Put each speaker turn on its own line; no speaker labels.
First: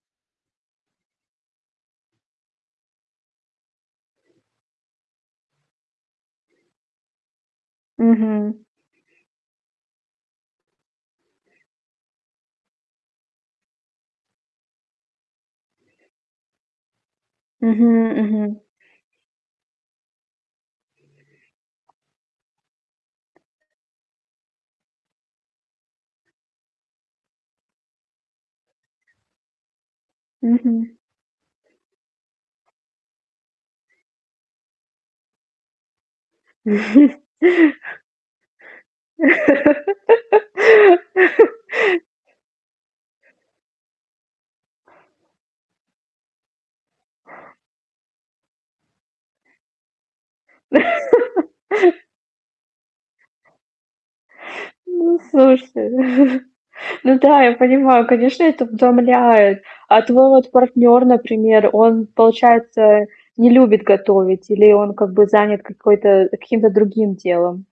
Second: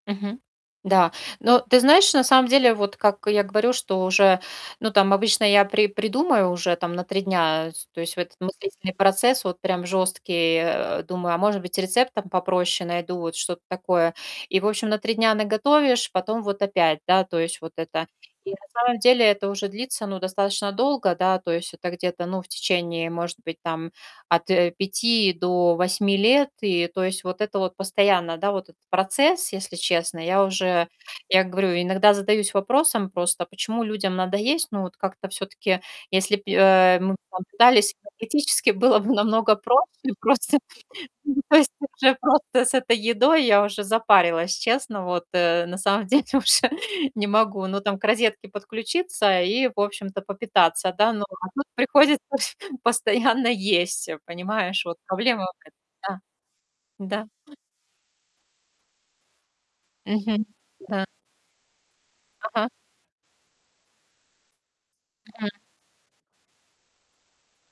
Мгм. Да. Но ты знаешь, на самом деле, вот, как я говорю, что уже ну там обычно я при придумаю уже там на 3 дня, с то есть вот этот
Мгм.
мыслительный процесс вот прям жёсткий, э. Думаю, а может быть рецептом попроще найду, вот что-то такое. И, в общем, на 3 дня наготовишь, потом вот опять, да, то есть вот это.
Мгм.
И на
Мгм.
самом деле это уже длится ну достаточно долго, да, то есть это где-то, ну в течение, может быть, там, от, э, 5 до 8 лет, и то есть вот это вот постоянно, да, вот процесс, если честно. Я уже
Мгм.
я говорю, иногда задаюсь вопросом просто, почему людям надо есть? Ну вот как-то всё-таки, если б й э, мы б там питались, теоретически было бы намного проще просто, то есть уже, просто с этой едой я уже запарилась, честно. Вот, э, на самом деле уже не могу, ну там к розетке подключиться и, в общем-то, попитаться, да, но а тут приходится постоянно есть, э, понимаешь, вот
Ну,
проблема
слушай.
в этом.
Ну
Да.
да, я
Да.
понимаю, конечно, это утомляет. А твой
Мгм.
вот
Да.
партнёр, например, он,
Ага.
получается, не любит готовить или он как бы
Мгм.
занят какой-то каким-то другим делом?